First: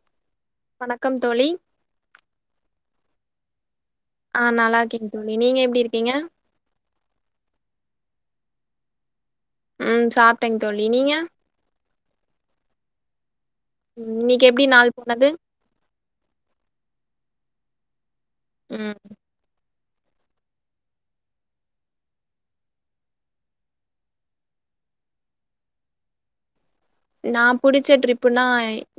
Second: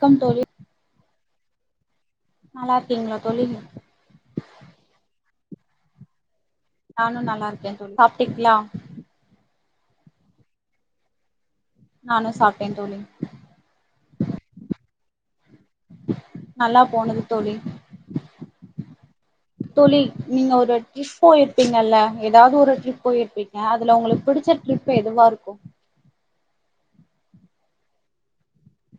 Come தோழி வணக்கம் தோழி நல்லா இருக்கீங்ளா தோழி ஆ நல்லா இருக்கேங் தோழி நீங்க எப்டி இருக்கீங்க நானு நல்லா இருக்கே தோழி சாப்ட்டிட்யா ம் சாப்ட்டேங் தோழி நீங்க நானு சாப்ட்டே தோழி ம் இன்னைக் எப்டி நாள் போனது நல்லா போனது தோழி ம் தோழி நீங்க ஒரு ட்ரிஃப் போயிருப்பீங்கல எதாது ஒரு ட்ரிப் போயிருப்பிங்க அதுல ஒங்களுக் புடிச்ச ட்ரிப் பு எதுவா இருக்கு நா புடிச்ச ட்ரிப்புனா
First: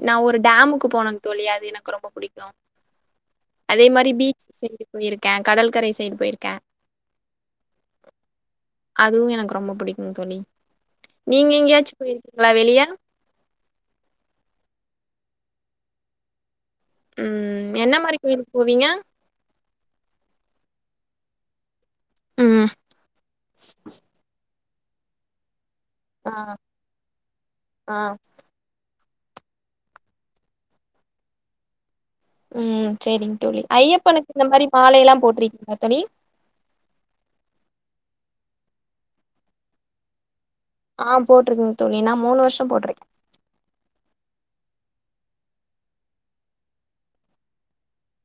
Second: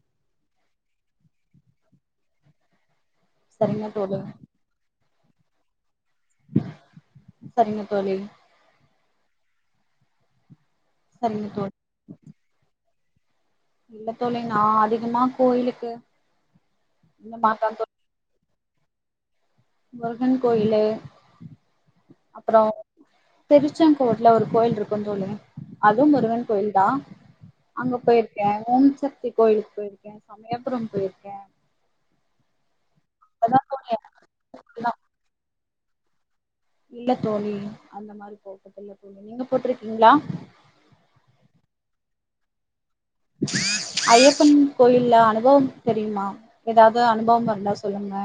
நா ஒரு டேமுக்கு போன தோழி அது எனக்கு ரொம்ப புடிக்கு அதே சரிங்க மாரி தோழி பீச் சைடு போயிருக்க கடல்கரை சைடு போய்ரு சரிங்க தோழி அதுவு எனக்கு ரொம்ப புடிக்குங் தோழி சரிங்க நீங்க தோழி எங்யாச்சு போய்ர்க்கிங்ளா வெளிய இல்ல தோழி நா அதிகமா கோயிலுக்கு இந்த மாரிதா ம் தோழி என்ன மாரி கோயிலுக் போவீங்க முருகன் கோயிலு அப்றோ ம் திருச்செங்கோட்ல ஒரு கோயில்ருக்கு தோழி அதும் ஆ முருகன் கோயில்தா அங்க ஆ பேய்ர் கே ஓம்சக்தி கோயிலுக் போயிருக்கே சமயபுரம் போயிர்க்கே ம் செரிங் தோழி ஐயப்பனுக்கு இந்த மாரி ஃபுல்லா மாலேலா போட்ருக்கிங்ளா தோழி இல்ல தோழி அந்த மாரி போட்டதில்ல தோழி நீங்க போட்ருக்கீங்ளா ஆ போட்ருக்கங் தோழி நா மூணு வர்ஷோ போட்ருக்கே ஐயப்பன் கோவில்ல அனுபவம் தெரிமா எதாது அனுபவ்ம் இருந்தா சொல்லுங்க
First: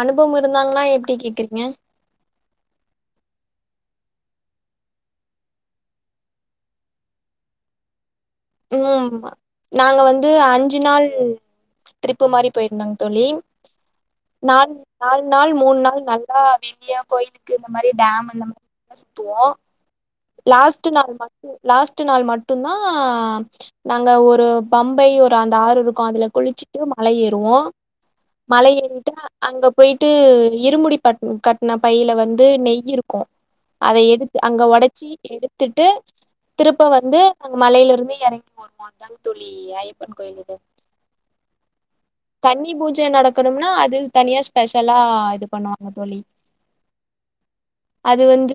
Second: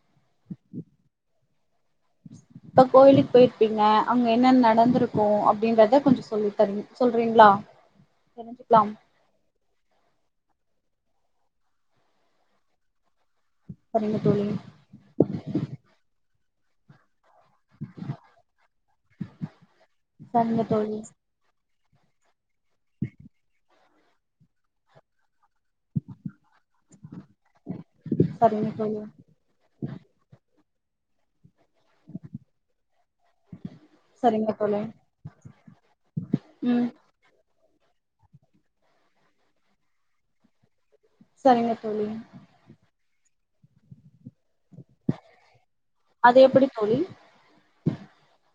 அனுபவ்ம் இருந்தான்லா எப்டி கேக்குறீங்க [inaudible] இப்ப கோயிலுக் பேய்ர்ப்பீங்க அங்க என்ன நடந்துருக்கு அப்டின்றத கொஞ்சு சொல்லி தரிங் சொல்றீங்ளா [inaudible] ம் நாங்க வந்து அஞ்சு நாள் ட்ரிப்பு மாரி பேய்ர்ந்தங் தோழி சரிங்க தோழி நான் நால் நாள் மூணு நாள் நல்லா வெளிய கோயிலுக்கு இந்த மாரி டேம் இந்த மாரி [inaudible] லா சுத்துவோ சரிங்க லாஸ்ட்டு தோழி நாள் மட் லாஸ்ட்டு நாள் மட்டுந்தா நாங்க ஒரு பம்பை ஒரு அந்த ஆறு இருக் கு அதுல குளிச்சுட்டு மல ஏறுவோ சரிங்க மலை தோழி ஏறிட்டா அங்க போய்ட்டு இருமுடி பட்ணு கட் ன பைல வந்து நெய் இருக்கு அத எடுத்து சரிங்க அங்க தோழி ஒட எடுத்துட்டு ம் திருப்பவ ந்து அங்க மலைல இருந்து எறங்கி போர்மோன்தாங் தோழி ஐயப்பன் கோயில் இது சரிங்க தோழி கன்னி பூஜ நடக்கணும்னா அது தனியா ஸ்பெஷலா இது பண்ணுவாங்க தோழி அது எப்படி தோழி அது வந்து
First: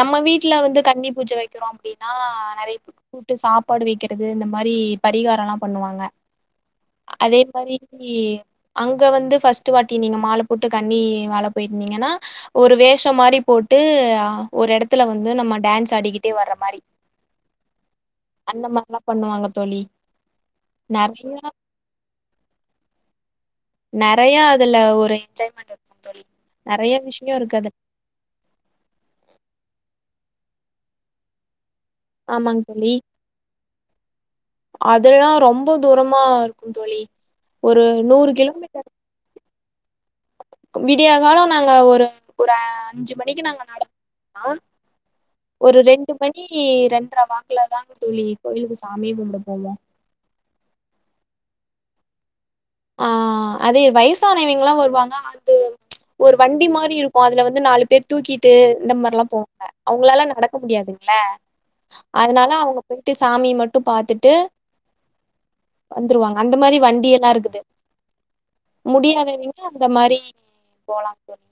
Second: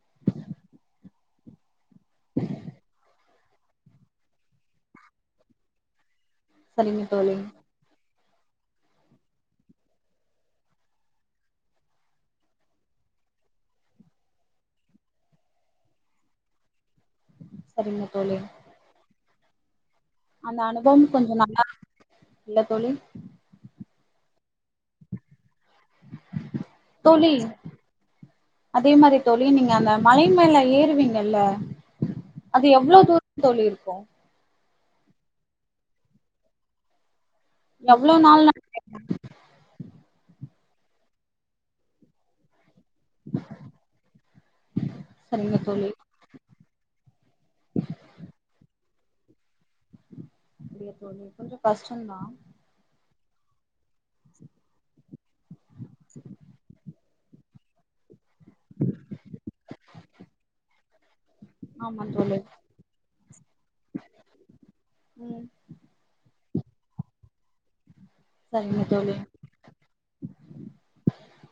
நம்ம வீட்ல வந்து கன்னி பூஜ வை கிறோ அப்டினா நெறைய கூட்டு சாப்பாடு வைக்கிறது இந்த மாதிரி பரிகாரோலா பண்ணுவாங்க சரிங்க தோழி அதே மாரி அங்க வந்து ஃபர்ஸ்ட்டு வாட்டி நீங்க மால போட்டு கன்னி மேல போயிருந்தீங்கனா ஒரு வேஷோ மாரி போட்டு, ஒரு எடத்துல வந்து நம்ம டேன்ஸ் ஆடிக்கிட்டே வர்ற மாரி. சரிங்க தோழி இந்த மார்லா பண்ணுவாங்க தோழி. அந்த அனுபவம் கொஞ்சோ நெறைய நல்லா [inaudible] இல்ல தோழி நெறைய அதுல ஒரு என்ஜாய்மெண்ட் இருக்கு தோழி, நெறைய விஷயோ தோழி இருக்கு அதுல அதே மாரி தோழி, நீங்க அந்த மலை மேல ஏறுவீங்கள்ல ஆமாங் தோழி அதுல்லா ரொம்ப தூரமா இருக்கு தோழி. ஒரு எவ்ளோ நூறு நாள் நட கிலோமீ விடியா கால நாங்க ஒரு ஒரு அஞ்சு மணிக்கு நாங்க நடந்தோம்னா சரிங்க ஒரு தோழி ரெண்டு மணி ரெண்டர வாக்கலுதாங் தோழி கோயிலுக்கு சாமியே கும்பட போவோ அப்டியா தோழி, கொஞ்சோ கஷ்டந்தா ஆ அதே வயசானவிங்கலா வருவாங்க. அது ஒரு வண்டி மாரி இருக்கு அதுல வ ந்து நாலு பேர் தூக்கிட்டு, இந்த மாரிலாம் போவாங்க. அவங்களால நடக்க முடியாதுங்ள ஆமா தோழி அதனால அவுங்க போய்ட்டு சாமி மட்டு பாத்துட்டு ம் வந்துருவாங்க அந்த மாரி வண்டி எல்லா இருக்குது. சரிங்க தோழி முடியாதவிங்க அந்த மாரி போலாம் தோழி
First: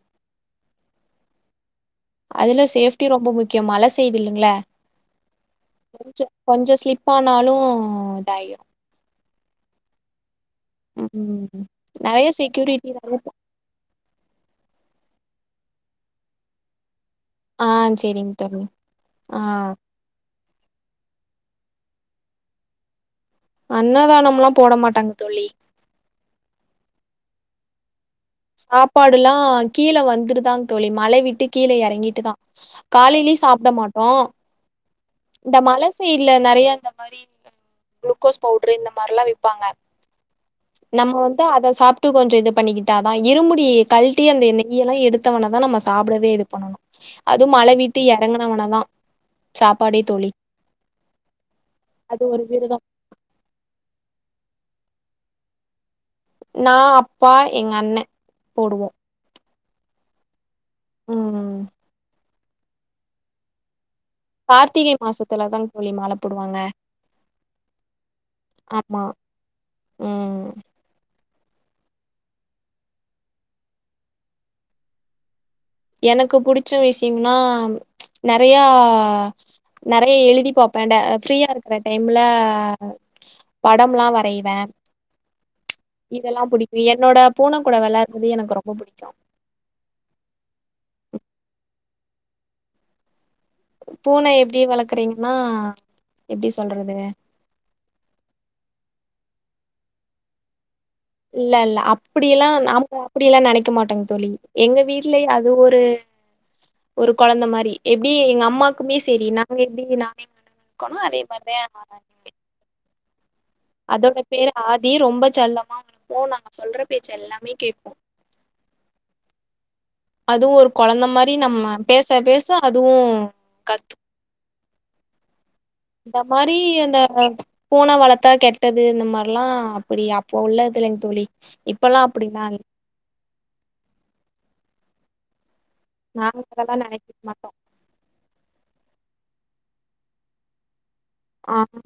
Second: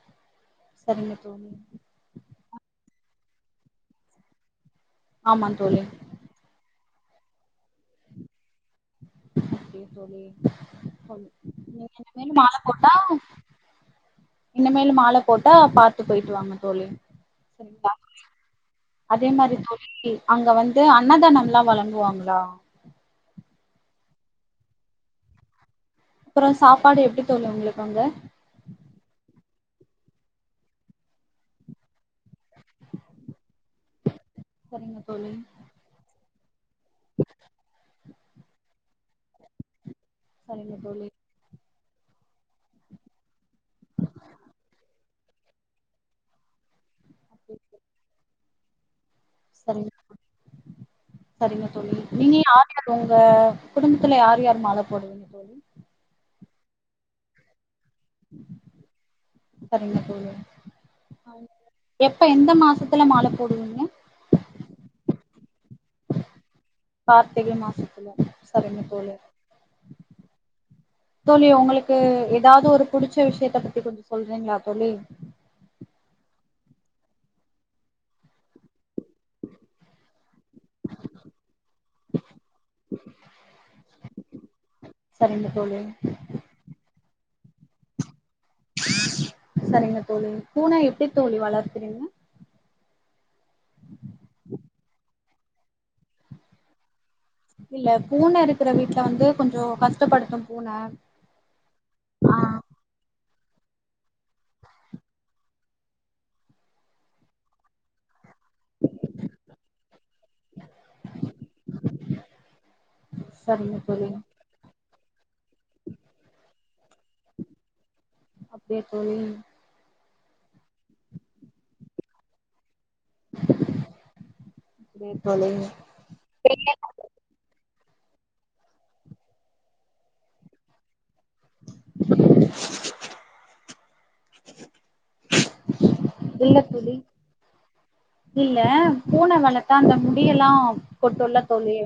சரிங்க தோழி அதுல சேஃப்டி ரொம்ப முக்கியம் மல சைடு இல்லைங்ள ஆமா தோழி கொஞ்சோ கொஞ்சோ ஸ்லிப் ஆனாலு இதாயுரு அப்டியா தோழி, [inaudible] ம் நீங்க நெறைய இன்னமேலு மால செக்யூரிட்டி போட்டா நெறைய ப இன்னமேலு மாலை போட்டா பாத்து போயிட்டு வாங்க தோழி. ஆ சரிங்களா தோழி சேரிங்க அதே ஆ மாரி தோழி அங்க வந்து அன்னதானம்லா வழங்குவாங்ளா அன்னதானம்லா போட மாட்டாங்க தோழி. அப்றோ சாப்பாடு எப்டி தோழி ஒங்ளுக்கு அங்க சாப்பாடெல்லா கீழ வந்துட்டுதா தோழி மலை விட்டு கீழ எறங்கிட்டுதா காலையிலயு சாப்ட மாட்டோ சரிங்க தோழி இந்த மல சைட்ல நெறையா இந்த மாரி குளுக்கோஸ் பவுட்ரு இந்த மாரிலா விப்பாங்க சரிங்க தோழி நம்ம வந்து அத சாப்ட்டு கொஞ்ச இது பண்ணிக்கிட்டாதா இருமுடி கழ்ட்டி அந்த நெய்யெல்லா எடுத் தவன தா நம்ம சாப்டவே இது பண்ணணு அது மலவிட்டு எறங்கனவன தா சரிங்க தோழி சரிங்க தோழி அது நீங்க ஒரு யார் விரதோ யார் ஒ ங்க குடும்பத்ல யார் யார் மால போடுவீங் தோழி நா அப்பா எங்க அண்ண போடுவோ சரிங்க தோழி அவுங்க ம். எப்ப எந்த மாசத்துல மால போடுவீங்க கார்த்திகை மாசத்துலதாங் தோழி மால போடுவாங்க கார்த்திகை மாசத்துல சரிங்க ஆமா. தோழி ம். தோழி ஒங்களுக்கு எதாவ்து ஒரு புடிச்ச விஷயத்தப்பத்தி கொஞ்ச சொல்றீங்ளா தோழி எனக்கு புடிச்ச விஷயம்னா நெறையா நெறைய எழுதி பாப்பேன் ட ஃப்ரீயா இருக்குற டைம்ல ஆ படம்லா வரையில சரிங்க தோழி இதெல்லா புடிக்கும்என்னோட பூனக்கூட வெளாட்றது எனக்கு ரொம்ப புடிக்கு செரிங்க தோழி பூன எப்டி தோழி வளக்குறீங்க பூன எப்டி வளர்க்குறீங்கன்னா எப்டி சொல்றது இல்ல பூன இருக்கிற வீட்ல வந்து கொஞ்சோ கஷ்டப்படுத்தும் பூன இல்லல்ல ஆ அப்டியெல்லா நாம அப்டியெல்லா நெனைக்க மாட்டோங்க தோழி எங்க வீட்லயே அது ஒரு ஒரு கொழந்தமாரி எப்டி எங்க அம்மாக்குமே செரி நாங்க எப்டி நானே வளக் குறங்களோ அதே மாரிதா ஏ [unintelligible] செரிங்க தோழி பேரு ஆதி ரொம்ப செல்லமா வளப்போ நாங்க சொல்ற பேச்ச எல்லாமே கேக்கு அப்டியே தோழி அதுவொரு கொழந்த மாரி நம்ம பேச பேச அதுவு கத்து அப்டியா தோழி இந்த மாரி அந்த பூன வளத்தா கெட்டது இந்த மாரிலா அப்டி அப்ப உள்ளதில்லிங்க தோழி இப்பல்லா அப்டி மாரி நாங்க இல்ல அதெல்லா தோழி நெனைக்க மாட்டோ இல்ல பூன வளத்தா அந்த முடியெல்லா கொட்டுள்ள ஆ தோழி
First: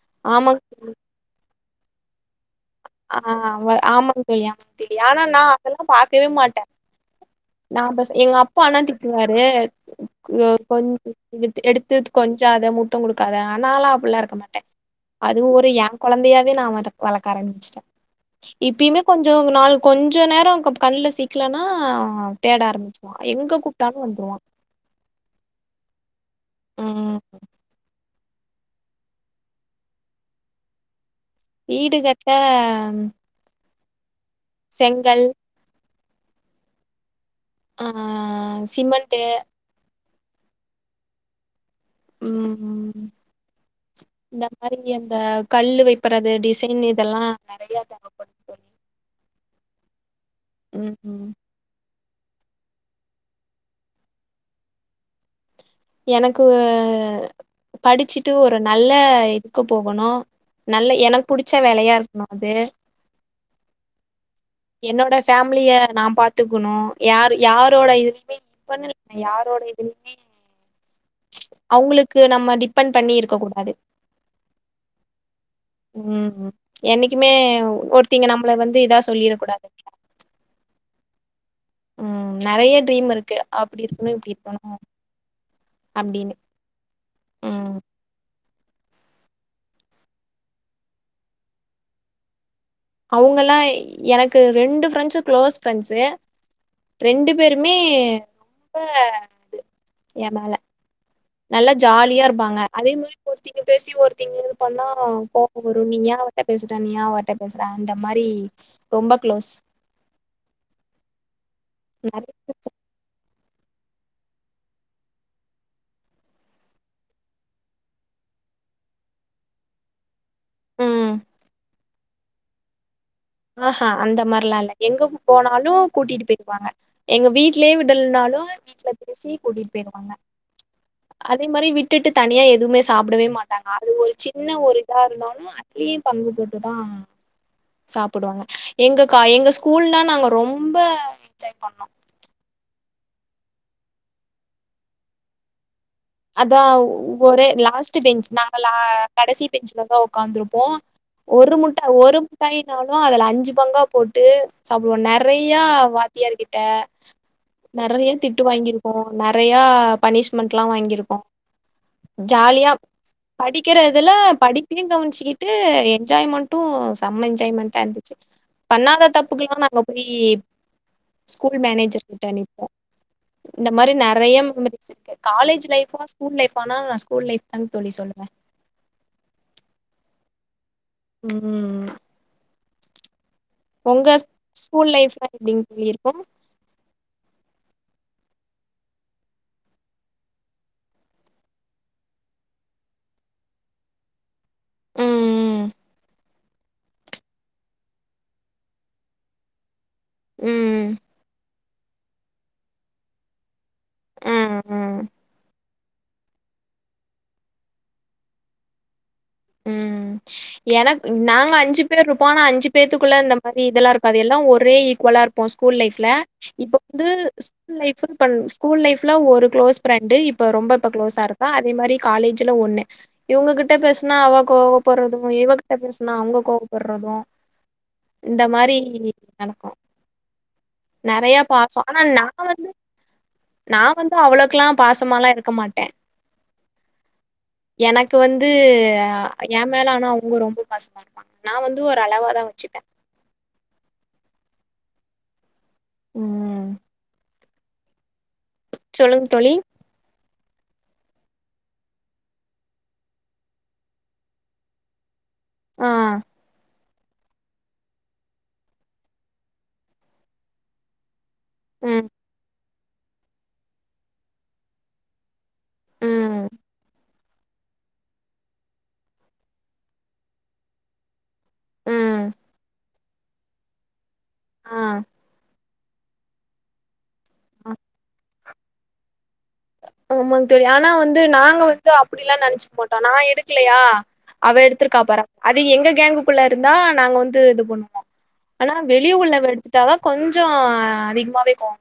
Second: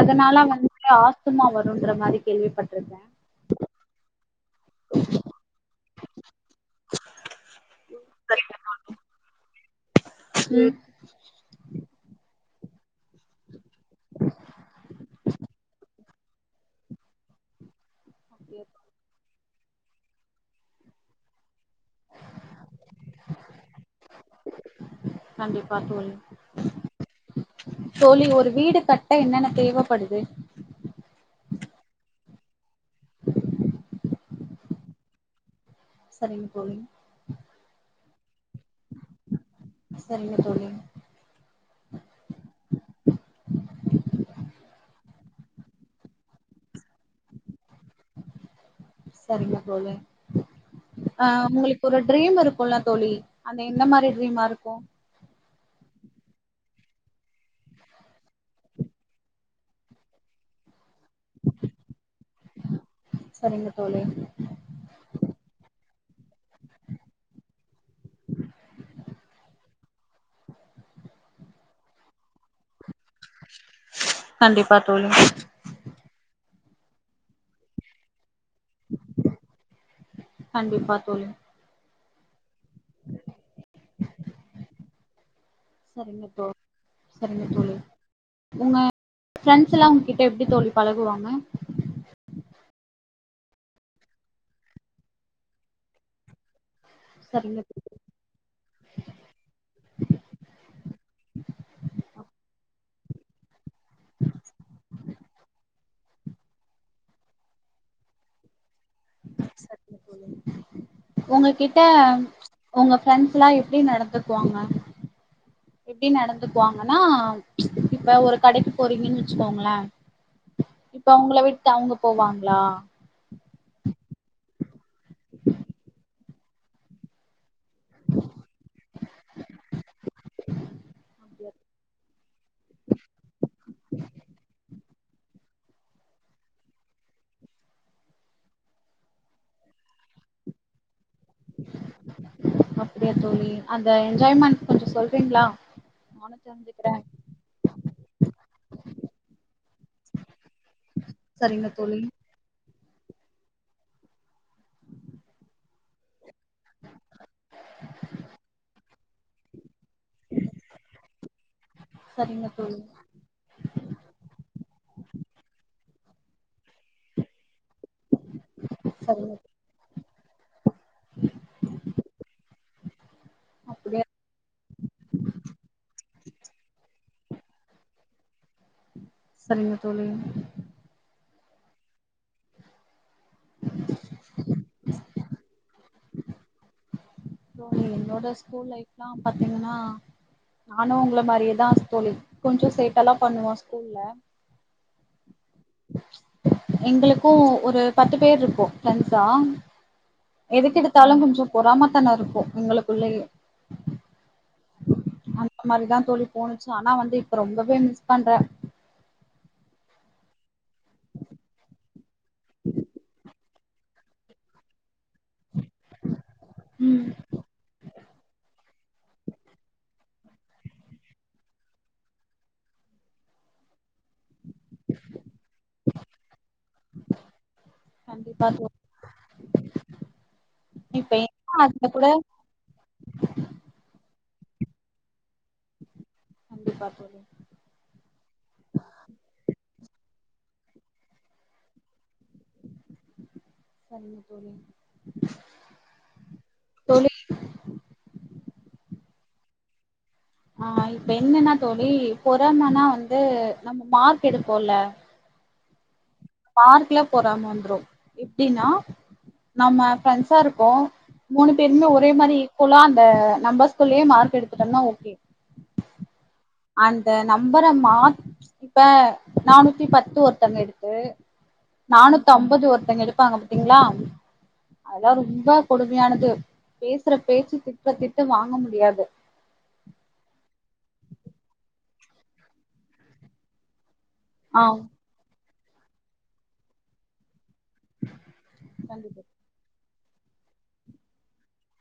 அதனால ஆமாங் வந்து ஆஸ்த்துமா வருன்ற மாரி கேள்விப்பட்ருக்கே ஆ வ ஆமாங்க தோழி ஆமாங்க தோழி ஆனா நா அதெல்லா பாக்கவே மாட்டே நா பஸ் எங்க அப்பா ஆனா திட்டுவாரு எ ம் கொஞ் டுத்து எடுத்து கொஞ்சாத முத்தோ கொடுக்காத ஆ நாலா அப்ட்ல்லா இருக்க மாட்டே அதுவு ஒரு [unintelligible] கொழந்தையாவே நா த அத வளக்க ஆரம்பிச்சிட்டே இப்யுமே கொஞ்சோ நாளு கொஞ்ச நேர கண்ல சிக் க்கலனா தேட ஆரம்பிச்சிருவா எங்க கூப்ட்டானு வந்துருவா கண்டிப்பா தோழி ம் ம் ம் தோழி ஒரு வீடு கட்ட என்னென்ன தேவப்படுது வீடு கட்ட செங்கல் செரிங்க தோழி ஆ சிமெண்ட்டு செரிங்க தோழி ம் ம் இந்த மாரி அந்த கல்லு வைப்பறது டிசைன் இதெல்லா நெறையா தேவப் சரிங்க தோழி ம் ம் ஆ உங்களுக்கு ஒரு ட்ரீம் இருக்கும்ல்ல தோழி அது எந்த மாரி ட்ரீமா இருக்கும் எனக்கு படிச்சுட்டு ஒரு நல்ல இதுக்கு போகணும் நல்ல எனக்கு புடிச்ச வேலையா இருக்கணும் அது சரிங்க தோழி என்னோட ஃபேமிலிய நான் பாத்துக்கணும் யார் யாரோட இதுலயுமே பண்ணலண்ண யாரோட இதுலுமே அவங்களுக்கு நம்ம டிபெண்ட் பண்ணி இருக்க கூடாது கண்டிப்பா தோழி ம் என்னைக்குமே ஒருத்திங்க நம்மளை வந்து இதா சொல்லிட கூடாது கண்டிப்பா தோழி ம் நெறைய ட்ரீம் இருக்கு அப்டி இருக்கணும் இப்டி இருக்கணும் சரிங்க ப்ரோ சரிங்க தோழி ம் உங்க ஃரெண்ட்ஸ் எல்லாம் உங்கட்ட எப்டி தோழி பழகுவாங்க அவங்கல்லாம் எனக்கு ரெண்டு ஃப்ரெண்ட்ஸும் க்ளோஸ் ஃப்ரெண்ட்ஸு ரெண்டு சரிங்க பேருமே தோழி ரொம்ப இது என் மேல நல்லா ஜாலியா இருப்பாங்க அதே மாரி ஒருத்திங்க பேசி ஒருத்திங்க இது பண்ணா கோப வரும் நீ ஏ பேசுற நீ அவட்ட பேசுறே அந்த மாரி ரொம்ப க்ளோஸ் உங்க கிட்ட நெறைய உங்க ஃரெண்ட்ஸ்லாம் எப்டி நடந்துக்குவாங்க எப்டி நடந்துக்குவாங்கன்னா இப்ப ஒரு கடைக்கு போறீங்கன்னு வச்சுக்கோங்களேன் இப்ப ம். உங்கள விட்டு அவங்க போவாங்களா அஹன் அந்த மார்லாம் இல்ல எங்க போனாலும் கூட்டிட்டு போய்க்குவாங்க எங்க வீட்லயே விடல்னாலும் வீட்டுல பேசி கூட்டிட்டு போயிடுவாங்க அதே மாரி விட்டுட்டு தனியா எதுவுமே சாப்டவே மாட்டாங்க அது ஒரு சின்ன ஒரு இதா இருந்தாலும் அதுலயும் பங்கு போட்டுதா சாப்டுவாங்க எங்க எங்க ஸ்கூல்னா நாங்க ரொம்ப என்ஜாய் பண்ணோ அப்டியா தோழி அந்த என்ஜாய்மெண்ட் கொஞ்ச சொல்றீங்களா நானு அதா தெரிஞ்சுக்கிறே ஒரே லாஸ்ட் பெஞ்ச் நாங்கலா கடசி பெஞ்ச்லதா ஒக்காந்துருப்போம் ஒரு சரிங்க முட்ட தோழி ஒரு டைனாலும் அதுல அஞ்சு பங்கா போட்டு சாப்டுவோம் நறைய வாத்தியார் கிட்ட நறைய திட்டு வாங்கிருக்கோ நறைய ப பனிஷ்மெண்ட்லா வாங்கிருப்கோம் சரிங்க ஜாலியா தோழி படிக்கிறதுல படிப்பையும் கவனிச்சிக்கிட்டு என்ஜாய்மெண்ட்டும் செம் என்ஜாய்மெண்ட்டா இருந்துச்சு பண்ணாத சரிங்க தப்புக்கலாம் நாங்க போய் ஸ்கூல் மேனேஜர் கிட்ட நிப்போம் இந்த மாரி அப்டியா நறைய மெமரிஸ் இருக்கு காலேஜ் லைஃப் ஸ்கூல் லைஃப்பானா நா ஸ்கூல் லைஃப் தா தோழி சொல்வேன் சரிங்க தோழி ம் உங்க ஸ்கூல் லைஃப்ல எப்டிங்க தோழி இருக்கு என்னோட ஸ்கூல் லைஃப்லாம் பாத்தீங்கன்னா நானும் உங்கள மாரியேதா தோழி கொஞ்ச சேட்டல்லாம் பண்ணுவ ஸ்கூல்ல ம் எங்களுக்கும் ஒரு பத்து பேர் இருப்போ ஃப்ரெண்ட்ஸா ம் எதுக்கெடுத்தா லும் கொஞ்ச பொறாம தனம் இருக்கும் எங்களுக்குள்ளயே ம் ம் அந்த மாரிதா தோழி தோணுச்சு ஆனா வந்து இப்ப ரொம்பவே மிஸ் பண்றோ ம் என நாங்க அஞ்சு பேர் இருப்போம் ஆனா அஞ்சு பேத்தக்குள்ள இந்த மாரி இதல்லாம் இருக்காது எல்லாம் ஒரே ஈக்குவலா இருப்போம் ஸ்கூல் லைஃப்ல இப்ப வந்து ஸ்கூல் லைஃப் இ ஸ்கூல் லைஃப்ல ஒரு களோஸ் ஃபிரண்டு இப்போ ரொம்ப இப்போ க்ளோஸா இருப்ப அத மாரி காலேஜ்ல ஒண்ணு இவங்ககிட்ட பேசுனா அவ கோவப்பறதும் இவகிட்ட பேசுனா அவங்க கோவப்படுறதும் இந்த கண்டிப்பா மாரி தோழி நடக்கும் இப்ப நறைய என்ன பாசம் அதுல ஆனா கூட நா வந்து நா வந்து அவ்ளவுக்கல்லாம் பாசமாலா இருக்க மாட்டே கண்டிப்பா தோழி எனக்கு வந்து என் மேல ஆனா அவங்க ரொம்ப பாசமா இருப்பாங்க நா வந்து ஒரு அளவா தா வச்சுப்ப சரிங்க தோழி ம் தோழி சொல்லுங்க தோழி ஆ இப்ப என்னன்னா தோழி பொறாமனா வந்து நம்ம மார்க் எடுப்போல்ல ம் மார்க்ல பொறாம வந்துரு எப்டின்னா நம்ம ஃப்ரெண்ட்ஸா இருக்கோ மூணு பேருமே ம், ஒரே மாதிரி ஈக்குவலா அந்த நம்பர்ஸ்குள்ளயே மார்க் எடுத்துட்டோன்னா ஓகே ம், அந்த நம்பர மாத் இப்ப நானூத்தி பத்து ஒருத்தங்க எடுத்து ம், நானூத்தி ஐம்பது ஒருத்தங்க எடுப்பாங்க பாத்தீங்களா ஆ. அதா ரொம்ப கொடுமையானது பேசுற பேச்சு திட்றத்திட்டு வாங்க முடியாது ஆமாங்க தோழி ஆனா வந்து நாங்க வந்து அப்டில்லா நெனச்சுக்க மாட்டோ நா எடுக்கலையா அவ ஆ எடுத்திருக்காப் பாற அது எங்க கேங்குக்குள்ள இருந்தா நாங்க வந்து இது பண்ணு ஆனா வெளி கண்டிப்பா உலக எடுத் திட்டாவா கொஞ்சோ அதிகமாவே கோவ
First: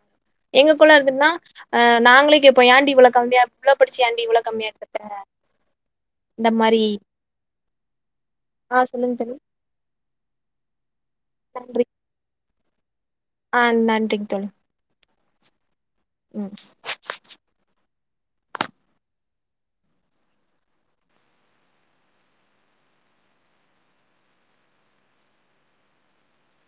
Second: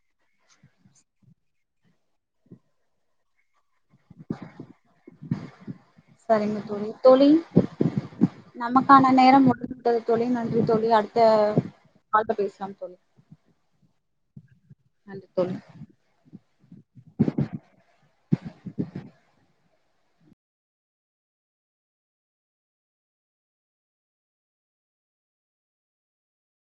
எங்கக்குள்ள எடுத்துட்டன்னா அ நாங்களே கெத் இப்ப ஏண்டி இவ்ள கம்மியா இவ்ளோ படிச்சி ஏண்டி இவ்ளோ கம்மியா எடுத்துட்ட இந்த ம் மாரி தோழி ஆ நமக்கான சொல்லுங்க தோழி. நேரம் முடிந்து விட்டது தோழி நன்றி தோழி அடுத்த நன்றி. ஆள்ட்ட பேசலாம் தோழி ஆ நன்றிங் தோழி நன்றி தோழி ம்